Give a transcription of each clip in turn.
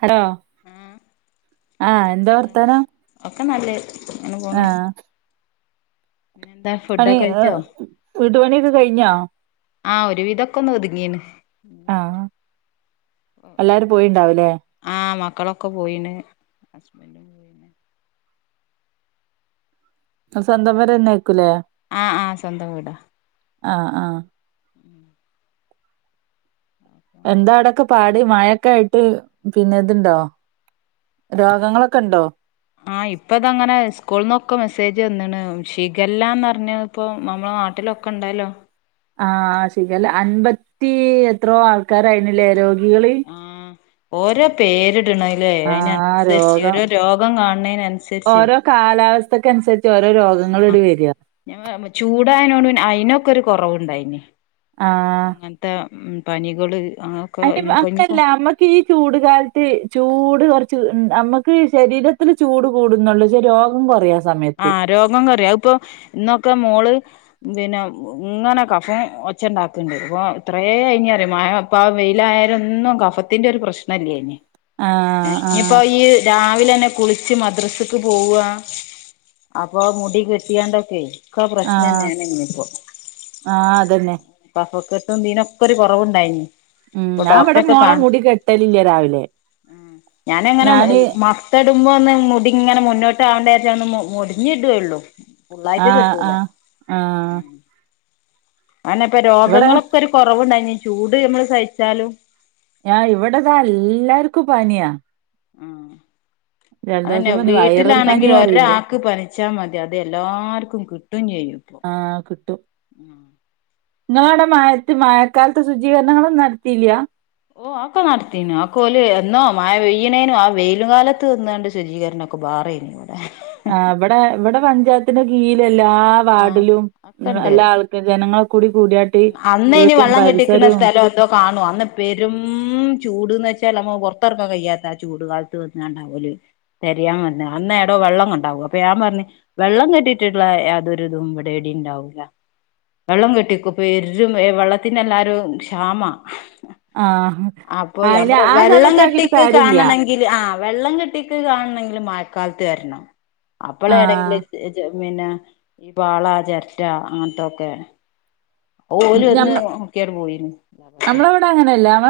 Hello, ആഹ് എന്താ വർത്താനം? ഒക്കെ നല്ലെ ആഹ് പിന്നെന്താ ഫുഡൊക്കെ കഴിച്ചോ [unintelligible] വീട്പണി [unintelligible] കഴിഞ്ഞാ? ആഹ് ഒരു വിധമോക്കെ ഒന്ന് ഒത്ങ്ങീന്. [unintelligible] ആഹ് എല്ലാരും പോയിണ്ടാവൂല്ലേ? ആഹ് മക്കളൊക്കെ പോയിന്. ഹസ്ബൻഡും പോയിന് സ്വന്തം പെര തന്നെ ആയ്ക്കൂലേ? ആഹ് ആഹ് സ്വന്തം വീടാ ആഹ് ആഹ് ഉം എന്താ ആവിടൊക്കെ പാട് മഴൊക്കെ ആയിട്ട് പിന്നെ ഇതിണ്ടോ രോഗങ്ങളൊക്കെ ഇണ്ടോ ആഹ് ഇപ്പ ഇതങ്ങനെ സ്കൂള്ന്നൊക്കെ മെസ്സേജ് വന്നിന് ഷിഗല്ലാന്നറിഞ്ഞപ്പോ നമ്മളെ നാട്ടിലൊക്കെ ഇണ്ടല്ലോ ആഹ് ഷിഗല്ല അൻപത്തി എത്രയോ ആൾക്കാരായിനല്ലേ രോഗി നിങ്ങള് ആഹ് ഓരോ പേരി ടണല്ലേ അയിനനുസരിച്ച് രോഗം ഓരോ രോഗം കാണുന്നേനനുസരിച്ച് ത്തൊക്കെ അനുസരിച്ചാ ഓ ആ ഞങ്ങൾ ചൂടായേനോട് അയിനോ ക്കൊരു കൊറവ് ഉണ്ടായിനി ആഹ് പനികള് അങ്ങൊക്കെ അ [inaudible] ഇനിപ്പോ അങ്ങനെയല്ല നമ്മക്ക് ഈ ചൂട് കാലത്ത് ചൂട് കൊറച് ച് നമ്മക്ക് ശരീരത്തിൽ ചൂട് കൂടുന്നുണ്ട് പക്ഷെ രോഗം കുറയാൻ ആഹ് രോഗം കൊറയും അതിപ്പൊ ഇന്നൊക്കെ മോള് പിന്നെ ഇങ്ങനെ കഫം ഒച്ച ഇണ്ടാക്കണുണ്ട് ഇപ്പൊ ഇത്രയേ ഒയിഞ്ഞ് മാറി മഴ അപ്പ വെയിയാലൊന്നും കഫത്തിന്റെ ഒരു പ്രശ്നല്ലേനി ഏ ആഹ് ആഹ് ഇനിയിപ്പോ ഈ രാ ലന്നെ കുളിച്ച് മദ്രസക്ക് പോവാ അപ്പൊ മുടി കെട്ട്യാണ്ടൊക്കെ ക്ക ആഹ് പ്രശ്നെന്നേണ് ഞ്ഞിപ്പോ ആഹ് അതന്നെ കഫക്കെ തിനൊക്കൊര് കൊറവ്ണ്ടയ്നി ഉം ഞാൻവടെ മോളെ മുടി കെട്ടലില്ല രാവിലെ ഞാന് ട്ടുമ്പോന്ന് മുടി ഇങ്ങനെ മുന്നോട്ട് ആണ്ടേര്ച്ചാന്ന് മൊ മൊട്ഞ്ഞിടേള്ളൂ ആ ആ ആ അന്നെ പ്പ രോഗങ്ങളൊക്കാെര് കൊറവ്ണ്ടായ്നി ചൂട് ഞമ്മള് സഹിച്ചാലും ഇവിടതാ എല്ലാർക്കും പനിയാ ആഹ അതന്നെ ജലദോഷം പനി വൈറൽ പനി വീട്ടിലാണെങ്കിൽ അറിയിണ്ട് ഒരാരാക്ക് പനിച്ചാ മതി അത് എല്ലാർക്കും കിട്ടും ചെയ്യുംപ്പൊ ആഹ് നിങ്ങൾ അവിടെ മഴത്ത് മഴക്കാലത്ത് ശുചീകരണങ്ങളും നടത്തില്ല ഓ ആക്ക നടത്തിീനു ആക്കല് എന്നോ ആ ഈനേനും ആ വെയിലും കാലത്ത് നിന്നാണ്ട് ശുചീകരണൊക്കെ ബാറെന ആ ഇവിടെ ഇവിടെ പഞ്ചായത്ത്‌ ീ എല്ലാ ആഹ് വാർഡിലും ഒക്കെണ്ട് എല്ലാ ആൾക്കാരും ജനങ്ങളെ കൂടി കൂടിയാട്ട് അന്ന് ഇനി വീടും വെള്ളം കെട്ടിക്കുന്ന പരിസരവും സ്ഥലം എതോ കാണു അന്ന് പെരും ചൂട്ന്ന് പല്ല പുറത്തെറക്കാ കയ്യാത്ത ആ ചൂട് കാലത്ത് വന്ന കണ്ടാവല തെയാൻ വന്ന അന്ന എടോ വെള്ളം കണ്ടാവും അപ്പൊ ഞാൻ പറഞ്ഞു വെള്ളം കെട്ടിയിട്ടുള്ള യാതൊരു ഇതും ഇവിടടി ഉണ്ടാവില്ല വെള്ളം കെട്ടി വരും വെള്ളത്തിന് എല്ലാവരും ക്ഷാമം. ആ ആഹ് അപ്പൊ അയില് നമ്മ ആ വെള്ളം സമയത്ത് ആക്കിട്ട് കെട്ടിക്ക് കാര്യല്ല കാണണെങ്കിൽ ആ വെള്ളം കെട്ടിക്ക് കാണണെങ്കിൽ മാറ്റ കാലത്ത് കരണം ആഹ് അപ്പോളേണെങ്കിലിൽ പിന്നെ ഈ വാള ചരറ്റ അങ്ങനത്തൊക്കെ ഓല വന്ന് ഞമ്മ മക്കിയട് പോയിന്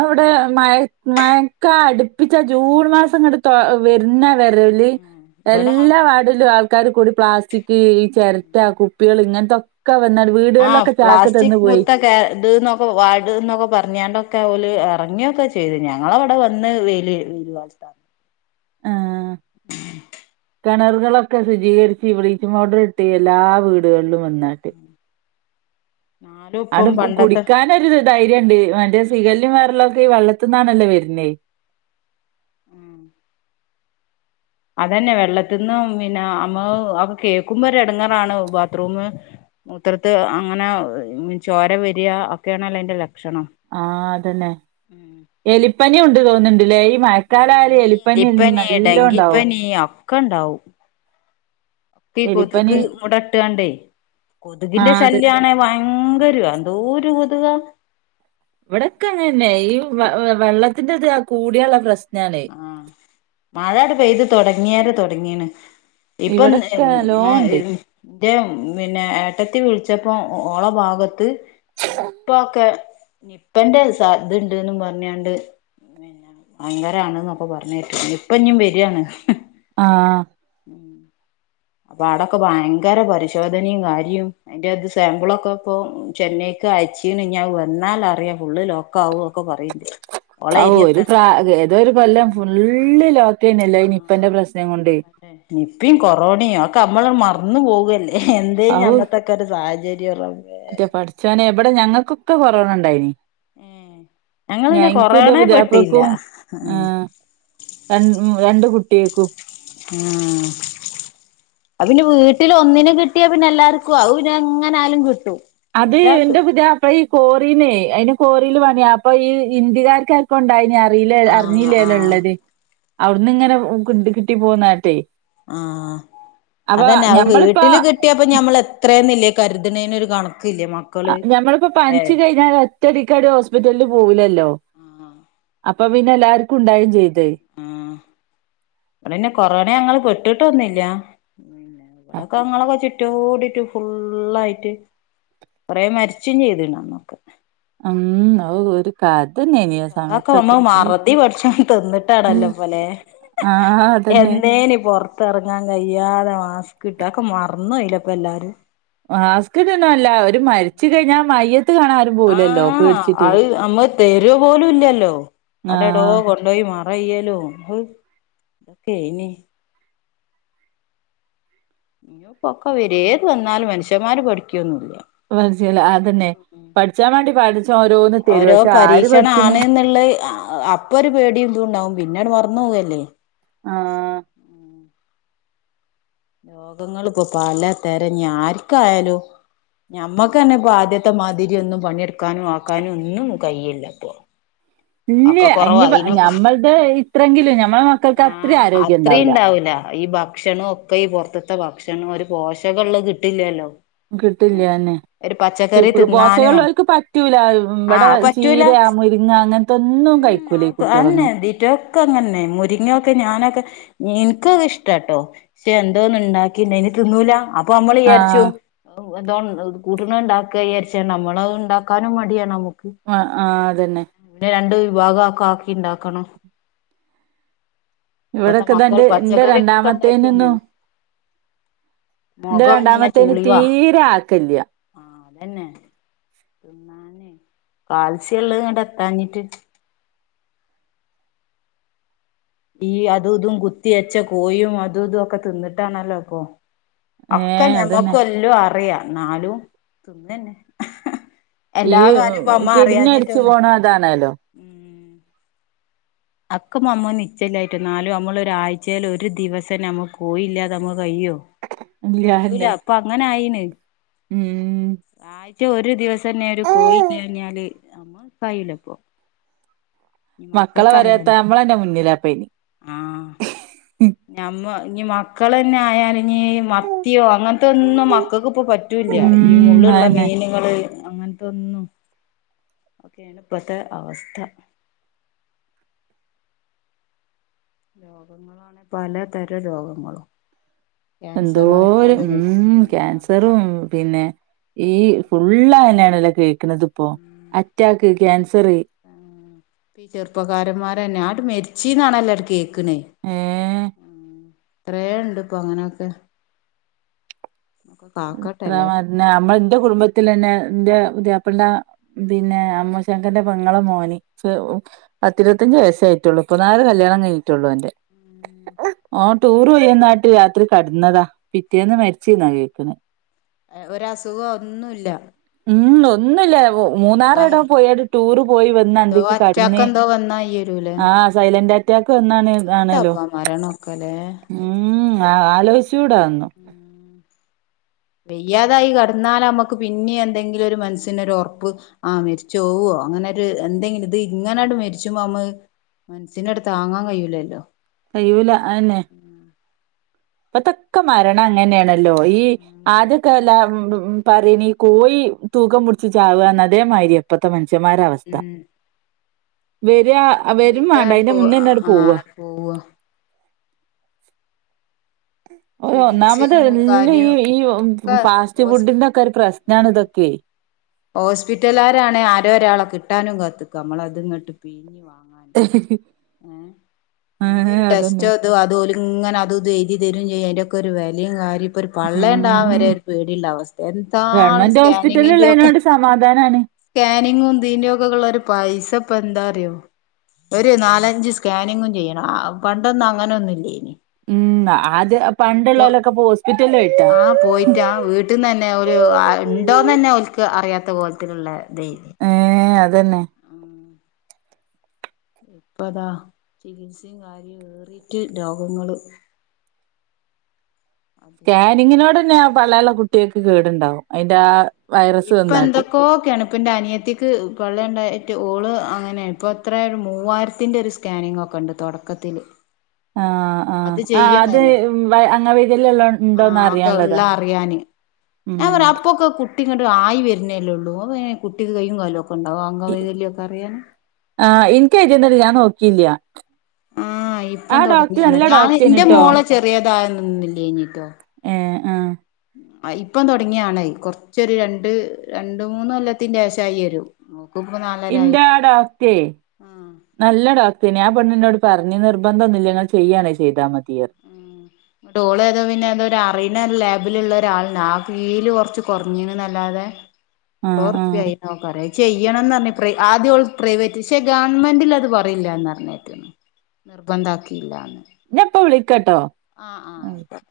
ഇവിടെ മ മയക്ക അടുപ്പിച്ച ജൂൺ മാസം ഇങ്ങോട്ട് വരുന്നേ വരലി ഇവിടെ എല്ലാ വടല ആ ആക്കാർ കൂടി പ്ലാസ്റ്റിക് ഈ ചിരട്ട കുപ്പികൾ ഇങ്ങനത്തെൊെ ഒക്കെ വന്ന വീടുകളിലക്കെ ച ചിക്ക് മുത്ത ഇ എന്നൊക്കെ വാട് എന്നൊക്കെ പറഞ്ഞാണ്ടൊക്കെ ഇറങ്ങിയൊക്കെ ചെയ്തു ഞങ്ങള അവിടെ വന്ന് വെ വരുത്താണ് ആഹ് ഉ കിണറുകളൊക്കെ ശുചീകരിച്ച് ബ്ലീച്ചിംഗ് പൗഡർ ഇട്ട് എല്ലാ വീടുകളിലും വന്ന് നാട്ട് ന്നാലും അവിടെ ഇപ്പം പണ്ടത്തെ കുടിക്കൻൊ ഒരു ധൈര്യം ഉണ്ട് മറെ ഷിഗല്ല വയറിളക്കവും ഈ വെള്ളത്തിൽ നിന്നാണ് വരുന്നത് ഉം [unintelligible] അതുതന്നെവെള്ളത്തിന്നും പിന്നെ അമ്മ അ കേക്കുമ്പോ ഒരു എടുങ്ങറാണ് ബാത്റൂം മൂത്രത്തിൽ അങ്ങനെ ചോര വരികഒക്കെയണല്ലോ എന്റെ ലക്ഷണം ആഹ അതന്നെ എലി പനി ഉണ്ട് തോന്നുന്നു അല്ലേ ആഹ് മഴകാലായാൽ ഇനി എലിപ്പനി നല്ലോണ്ടാവും ക്കണ്ടാവും ഇപ്പ ഈ എലിപ്പനി കൊത്ക് മുട്ട ഇട്ടാണ്ട് കൊത്കിന്റെ ആഹ് അതെ ശല്യാണെ വയ ന്തൊരു എന്തോര് കൊത്കാ ഇവിടെക്കെ അങ്ങനെന്നെ ഈ വ വ വെള്ളത്തിന്റെ ഇത് കൂടിയാള്ള പ്രശ് ആ മഴാട്‌ പെയ്ത് തൊടങ്ങിയാരെ തൊ ട്ങ്ങീണ് ഇപ്പം ന്ന് ഇവിടൊക്കെ ഞ നല്ലോണ്ട് [unintelligible] ന്റെ പിന്നെ ഏട്ടത്തി വിൾച്ചപ്പോ ഒ ഓളെ ഭാഗത്ത്‌ നിപ്പ ഒക്കെ നിപ്പന്റെ സാധ്ണ്ട് ന്നും പറഞ്ഞാണ്ട് പിന്നെ വയൻ [unintelligible] പറഞ്ഞെട്ട് നിപ്പ ഞ്ഞും വരാണ് ആ ഉം അപ്പൊ ആടൊക്കെ ഭയങ്കര പരിശോധനിയും കാര്യം അയിന്റെ ഇത് സാമ്പിൾ ഒക്കെ ഇപ്പൊ ചെന്നൈയിക്ക് അയച്ചിണ് ഇഞ്ഞ് അഹ്‌ വന്നാലറിയ ഓളെ അഹു ഒരു ഏരിയത്തെ പ്രാ ഏതൊരു കൊല്ലം ഫുള്ള് ലോ ആ നിപ്പന്റെ നിപ്പേം കൊറോണേ ഒക്കെ മ്മള മർന്ന് പോവ് ല്ലെ എന്തേനി ഔ അന്നതൊക്കെ ഒരു സാഹചര്യ [unintelligible] ക്ക് കൊറോണ ഇണ്ടായിനി ഏഹ് ഞങ്ങള് ഞ പിന്നെ ഇൻക്ക് കൊറോണേ പെട്ടില്ല ഇന്റെപുതിയാപ്ലക്കും ആഹ് ഏ രൺ രണ്ട് കു ട്ടിയേക്കും [inaudible] ആ അത് പിന്നെ വീട്ടില് ഒന്നിന് കിട്ടിയാ പിന്നെ എല്ലാര്ക്കുംആവും അഹ്‌ പിന്നെ എങ്ങനാലും കിട്ടും അത് ഇന്റ ഒരാക്ക് പുതിയാപ്ല ഈ കോറീനേ അയിന് കോറീല് പണിയാ അപ്പ ഈ ഇന്ദിക്കാര്ക്ക് ആര്ക്കൊ ഇണ്ടായിന് ആ റീലെ ആഹ് അറിഞ്ഞീലെലോ ആഹ് ഇള്ളത് അവ്ട്ന്ന് ങ്ങനെ [unintelligible] കിട്ടി പോന്നാട്ട് ആ അതന്നെ അവ് ഞമ്മളിപ്പോ വീട്ടില് കിട്ടിയപ്പ ഞമ്മള് എത്രേന്നില്ലെ കര്തണെനൊരു കണ അ നമ്മള്പ്പ പൻച്ച് കഴിഞ്ഞാല് ഒറ്റടിക്ക് അവര് ഹോസ്പിറ്റലില് പോവൂലല്ലോ ആഹ് അപ് അപ്പ പിന്നെ എല്ലാര്ക്കും ഉണ്ടായി ചെയ്യും. ആ അതെന്നെ കൊറോണെ ഞങ്ങള് പെട്ട് ട്ടൊന്നില്ല. അവിടൊക്കെ ഞങ്ങളൊക്കെ ചു റ്റോടിട്ട് ഫുള്ളായിട്ട് കൊറെ മരിച്ചും ചെയ്ത്ണന്നൊക്ക് അം അവ് [unintelligible] അതൊക്കെ നമ്മ മറതി പഠിച്ച തിന്നിട്ടാണല്ലോ ഇപ്പൊ ലേ ആഹ് അതന്നെ എന്നേനി പൊറ ത്തിറങ്ങാൻ കഴിയാതെ മാസ്ക് കിട്ടക്കെ അതൊക്കെ മറന്ന് പോയില്ലേ ഇപ്പ എല്ലാരും മാസ്കിടണതല്ലാ ആ പോവൂലല്ലോ പേടിച്ചിട്ട് അത് നമ്മ തരു പോലും ഇല്ലല്ലോ അത് എടോ ആഹ് കൊണ്ടയി മാ റവ് ചെയ്യലും ഹ് എന്തൊക്കേനി ഇനിയിപ്പോക്കെ വിരേത് വന്നാലും മനുഷ്യന്മാര് പഠിക്കൊന്നുല്ല പജല്ല അതന്നെ പഠിച്ചാൻ വേണ്ടി പാ ഓരോ പരീക്ഷണം ആണ് എന്നുള്ള അപ്പൊ ഒരു പേടിയും ഇതുണ്ടാവും പിന്ന അങ്ങ്ട് മറന്നു പോവല്ലേ ആഹ് രോഗങ്ങള് ഇപ്പൊ പല തരം ഇനി ആർക്കായാലും ഞമ്മക്ക് തന്നെ ഇപ്പ ആദ്യത്തെ മാതിരി ഒന്നും പണിയെടുക്കാനും ആക്കാനും ഒന്നും കഴയില്ല ഇപ്പൊ ഇല്ല ആക്ക ഇനി കൊറവായിനും ഞമ്മഉടെ ഇത്രങ്കിലും ഞമ്മടെ മക്കൾക്ക് അത്രേ ആഹ് ആരോഗ്യം അത്രയും ഇണ്ടാവൂല ഉണ്ടാവൂല ഈ ഭക്ഷണം ഒക്കെ ഈ പുറത്തത്തെ ഭക്ഷണം ഒരു പോഷകിള്ള കിട്ടില്ലല്ലോ ഏഹ് ഒരു [unintelligible] പച്ചക്കറി തിന്നാനോ പോഷകലോർക്ക് പറ്റൂല ആഹ് ഇവടെ അത് പറ്റൂല ചീര മുരിങ്ങ അങ്ങന ഉം [unintelligible] അതന്നെ ദിറ്റൊക്കെ അങ്ങനന്നെ മുരിങ്ങൊക്കെ ഞാനൊക്കെ എനിക്കൊ ഇഷ്ടാട്ടോ പക്ഷെ എന്തോന്ന് ഇണ്ടാക്കിണ്ടായിനി തിന്നൂല അപ്പൊ അമ്മളീ വിചാരിച്ചു ആഹ് എന്തോ കൂട്ടണ് ഇണ്ടാക്കാ വിചാരിച്ച് നമ്മളത് ഇണ്ടാക്കാനും മടിയാണ് നമു ആ ആ [unintelligible] രണ്ടു വിഭാഗം ഒക്കെ ആക്കി ഇണ്ടാക്കണം ഇവിടൊക്കെ ദാണ്ട് ഇന്റെ ഉണ്ടാക്കി രണ്ടാമത്തേനൊന്നും അങ്ങനെ എന്റെ മുഖം ഇങ്ങനെ രണ്ടാമത്തേന് ചുളിവാ തീരെ ആക്കല്യ ആഹ് അതന്നെ തിന്നാനേ കാൽ സ്യം ഇള്ള് ഇങ്ങ്ട് എത്താഞ്ഞിട്ട് ഈ അതും ഇതും കുത്തിയച്ച കോഴിയും അതും ഇതും ഒക്കെ തിന്നിട്ടാണല്ലോ ഇപ്പോ ഒക്കെ ഏഹ് അതന്നെ ഞമ്മക്ക് എല്ലും അറിയാം എന്നാലും തിന്നന്നെ ഈ എല്ലാ കാര്യവും ഇപ്പ അമ്മ കെടുന്നടിച്ച് അറിയാഞ്ഞിട്ടൊന്ന് പോണ അതാണല്ലോ അക്ക നമ്മ നിച്ച ഇല്ലാഞ്ഞിട്ടാ എന്നാലും നമ്മള് ഒരാഴ്ച്ചേല് ഒരു ദിവസം നമ്മുക്ക് കോയില്ലാതെ നമ്മക്ക് കയിയോ കയ്യൂല ഇല്ലാന്നെ ഇപ്പൊ അങ്ങനെ ആയീണ് ഉം. [unintelligible] ഒരു ദിവസന്നെ ഒരു കോയി ഇല്യാഞ്ഞാല് നമ്മ കഴിയൂല ഇപ്പൊ. ഇനി മക്ക ഒന്നറിയാത്ത നമ്മള അതിൻ്റെ മുന്നിലാ ഇപ്പയിന്. ആഹ് ഞമ്മ ഇഞ്ഞിമക്കളെന്നെ ആയാല് ളഞ്ഞി മത്തിയോ അങ്ങനത്തൊന്നും മക്കക്ക് ഇപ്പോ പറ്റൂല്ലൃ. ഈ ഉം മുള്ളുള്ള അതന്നെ മീന്കൾ അങ്ങൻത്തൊന്നും ഒക്കേണ് ഇപ്പത്തെ അവസ്ഥ രോഗങ്ങളാണെ പലതരംരോഗങ്ങളും. എന്തോരം ഉം ക്യാൻസറും എല്ലാർക്കും പിന്നെ ഈ ഫുള്ളതന്നെ. ക്ക്ണത്പ്പോ ഉം അറ്റാക്ക് കാൻസർ ആഹ് ച്ച്ന്നാണല്ലോ ആണ്ട് കേ ക്ക്ണ് എത്രേണ്ട്പ്പൊ അങ്ങനൊക്കെ. എത്ര മര്നാ നമ്മൾ ഇന്റെ കുടുംബത്തിലെന്നെ ഇൻ്റെ പതിയാപ്പിളന്റെ പിന്നെ അമ്മോശാക്കന്റെ പെങ്ങളെ മോന് ചെ ഒ പത്തിരുവത്തഞ്ച് വയസ്സായിട്ടുള്ളൂ ഇപ്പനാരെ കല്യാണം കഴിഞ്ഞിട്ടൊള്ളു ഓന്റെ. ഓൻ ടൂർ പോയന്നാട്ട് രാത്രി കടന്നതാ. പിറ്റേന്ന് മരിച്ച് ന്നാ കേക്ക്ണ്. ഒര് അസുഖോ ഒന്നുല്ല. ഒന്നുല്ലാവോ. മൂന്നാറ് എവിടോ അപ്പ പോയാണ്ട് ടൂറ് പോയി വന്ന് എന്തോ അന്തിക്ക് അറ്റാക്ക് കട്ന്ന് എന്തോ വന്നായി വരൂലേ ആ സൈലന്റ് അറ്റ് ഇപ്പ എന്നാണ് അതാണലോ എത്താപ്പ മരണൊക്കെല്ലേ ഉം ആ ആ ആലോയ്ച് വയ്യാതായി കടന്നാല അമ്മക്ക് പിന്നിം എന്തെങ്കിലും ഒരു മനസ്സിനൊരു ഒർപ്പ് ആ മരിച്ചോവോ അങ്ങനൊരു എന്തെങ്കിലും ഇത് ഇങ്ങനെണ്ട് മരിച്ചുമ്പോ അമ്മക്ക് മനസ്സിന് ആണ്ട് താങ്ങാൻ കയ്യൂലല്ലോ കയ്യൂല അതന്നെ. ഇപ്പത്തൊക്കെ മരണം അങ്ങനേണ് ല്ലോ ഈ കേക്കണ ആദ്യക്കെല്ലാം പറിണിം കോയി തൂക്കം പിടിച്ച് ചാവാന്ന് അതേ മായ്രിയ ഇപ്പത്തെ മൻശന്മാരാവസ്ഥ. ഉം വേ രാ അ വരും വാണ്ട വരിയാട് അയ്ന്റെ പോ മുന്നേന്നാണ്ട് ആ പോവ പോവ ഓ ഒന്നാമത് ചികിത്സയും എല്ലാം ഈ കാര്യവും ഈ പിന്നൊക്കെ ഫാസ്റ്റ് ഹോസ് ഫുഡിന്റെ ഒക്കെ ഒരു പ്രശ്നാണ് ഇതൊക്കെ ഹോസ്പിറ്റലാരണേ ആരോ ഒരാളെ കിട്ടാനും കാത്ത്ക്ക നമ്മള അത് ഇങ്ങട്ട് പീഞ്ഞ് വാ ങ്ങാന് ഏ ഏഹ് എന്തോരു അതന്നെ. ടെസ്റ്റോ ഇത് അ തോല് ഇങ്ങനെ അതു ഇത് എഴുതി തരും ചെയ്യും, അയിന്റോക്കെ ഒരു വെലയും കാര്യം ഇപ്പോ ഒരു പള്ളയിണ്ടാവാൻ ഉം വരെ ഒരു പേടിയിള്ള അവസ്ഥ, എന്താളും ഗവൺമെന്റ് ഹോസ്പിറ്റല് സ്കാനിങ്ങിന്റെ ഒക്കെ ഇള്ളേനോട് സമാധാനാണ്. കാനിങ്ങും തീന്റോക്കൊക്കൊള്ള ഒരു പൈസ ഇപ്പ എന്താ പറയോ ഒരു നാലഞ്ച് സ്കാനിങ്ങും ചെയ്യണം ആ വ് പണ്ടൊന്നും അങ്ങനെയൊന്നും ഇല്ലേനി. ഉം ആദ്യ ഇപ്പോ പണ്ടുള്ളോലൊക്കെ ഇപ്പൊ ഹോസ്പിറ്റലിലായിട്ടാ. ആ പോയിട്ടാ വീട്ടിൽന്ന് തന്നെ ഒരു ആ ഇണ്ടോന്ന് തന്നെ ഓൽ ക്ക് അറിയ ത്തെ പോലത്തിലുള്ളെ ഏ അ തന്നെ ഇപ്പതാ ചികിൽസിം കാര്യവും ഏറിയിട്ട് രോഗങ്ങള് അധികം സ്കാനിങ്ങിനോടെന്ന പള്ളേള്ള കുട്ട്യേക്ക് കേട്ണ്ടാവും. ഇപ്പൊ എന്തൊക്കോക്കെയാണ് ഇപ്പ ന്റെ അനിയത്തിക്ക് പള്ളേണ്ടായിട്ട് ഓള് അങ്ങനെ ഇപ്പൊ എത്ര ഒരു മൂവായിരത്തിന്റെ ഒരു സ്കാനിങ് ഒക്കെ ഉണ്ട് തൊട്ക്കത്തില്. ആഹ ആഹ് ആ അത് അംഗ വൈകല്യം ള്ളോ ആ ഉണ്ടോന്ന് ഒക്കെ ഉള്ള അറിയാൻള്ളതാ ഉം കുട്ടിങ്ങട്ട് ആയി വര്ന്നേ ല്ലെ ഉള്ളൂ. അപ്പങ്ങനെ കുട്ടിക്ക് കയ്യും കാലൊ ക്കെ ഇപ്പ ണ്ടാവും അംഗ വൈകല്യം ക്കെ അറിയാന്. ഇന്ക് എയ്തീനെടി ഞാൻ നോക്കീല്ല. ആ ഇപ്പം തൊട്ങ്ങിയാണ്. ഞാൻ ഇ ഡോക്ടറേന് ന്റെ ട്ടോ മോളെ ചെറിയതായന്നൊന്നും ഇല്ലേഞ്ഞിട്ടോ. ഏഹ് ആഹ് ആ ഇപ്പം തൊട്ങ്ങിയാണയ്. കൊർ ച്ചൊരു രണ്ട്, രണ്ട്, മൂന്ന് കൊല്ലത്തിന്റെ ഏശായരും. ഇന്റാ ഡോക്റ്റെ ആഹ് നല്ല ഡോക്റ്റേണി ആ ണ്ണിനോട് പർഞ്ഞ് നിബന്ധ ഒന്നുംല്ല. ഇങ്ങൾ ചെയ്യാണേ ചെയ്താ മതി. പറഞ്ഞ് ഉം ങ്ങട്ട് ഓള് ഏതോ പിന്നെ ഏതോ അറിണ ഒരു ലാബ് ബിലുള്ള ഒരാള്ണ്ട്. ആ ഫീല് കൊർ ച്ച് കൊർഞ്ഞ്ണ്ന്നല്ലാതെ ആഹ് നൂറുപ്യ ആഹ് ആയി ന്നൊക്കെറേ ചെയ്യണംന്ന് പറഞ്ഞ് പ്രൈ ആദ്യം ഓള് പ്രൈവറ്റ് പക്ഷേ ഗവൺമെന്റിൽ അത് പറയില്ലാന്ന് പറഞ്ഞേക്കണ് നിർബന്ധാ‌ക്കിയില്ലാന്ന് ഞാ ഇപ്പ വിളിക്കട്ടോ ആ ആഹ് ആ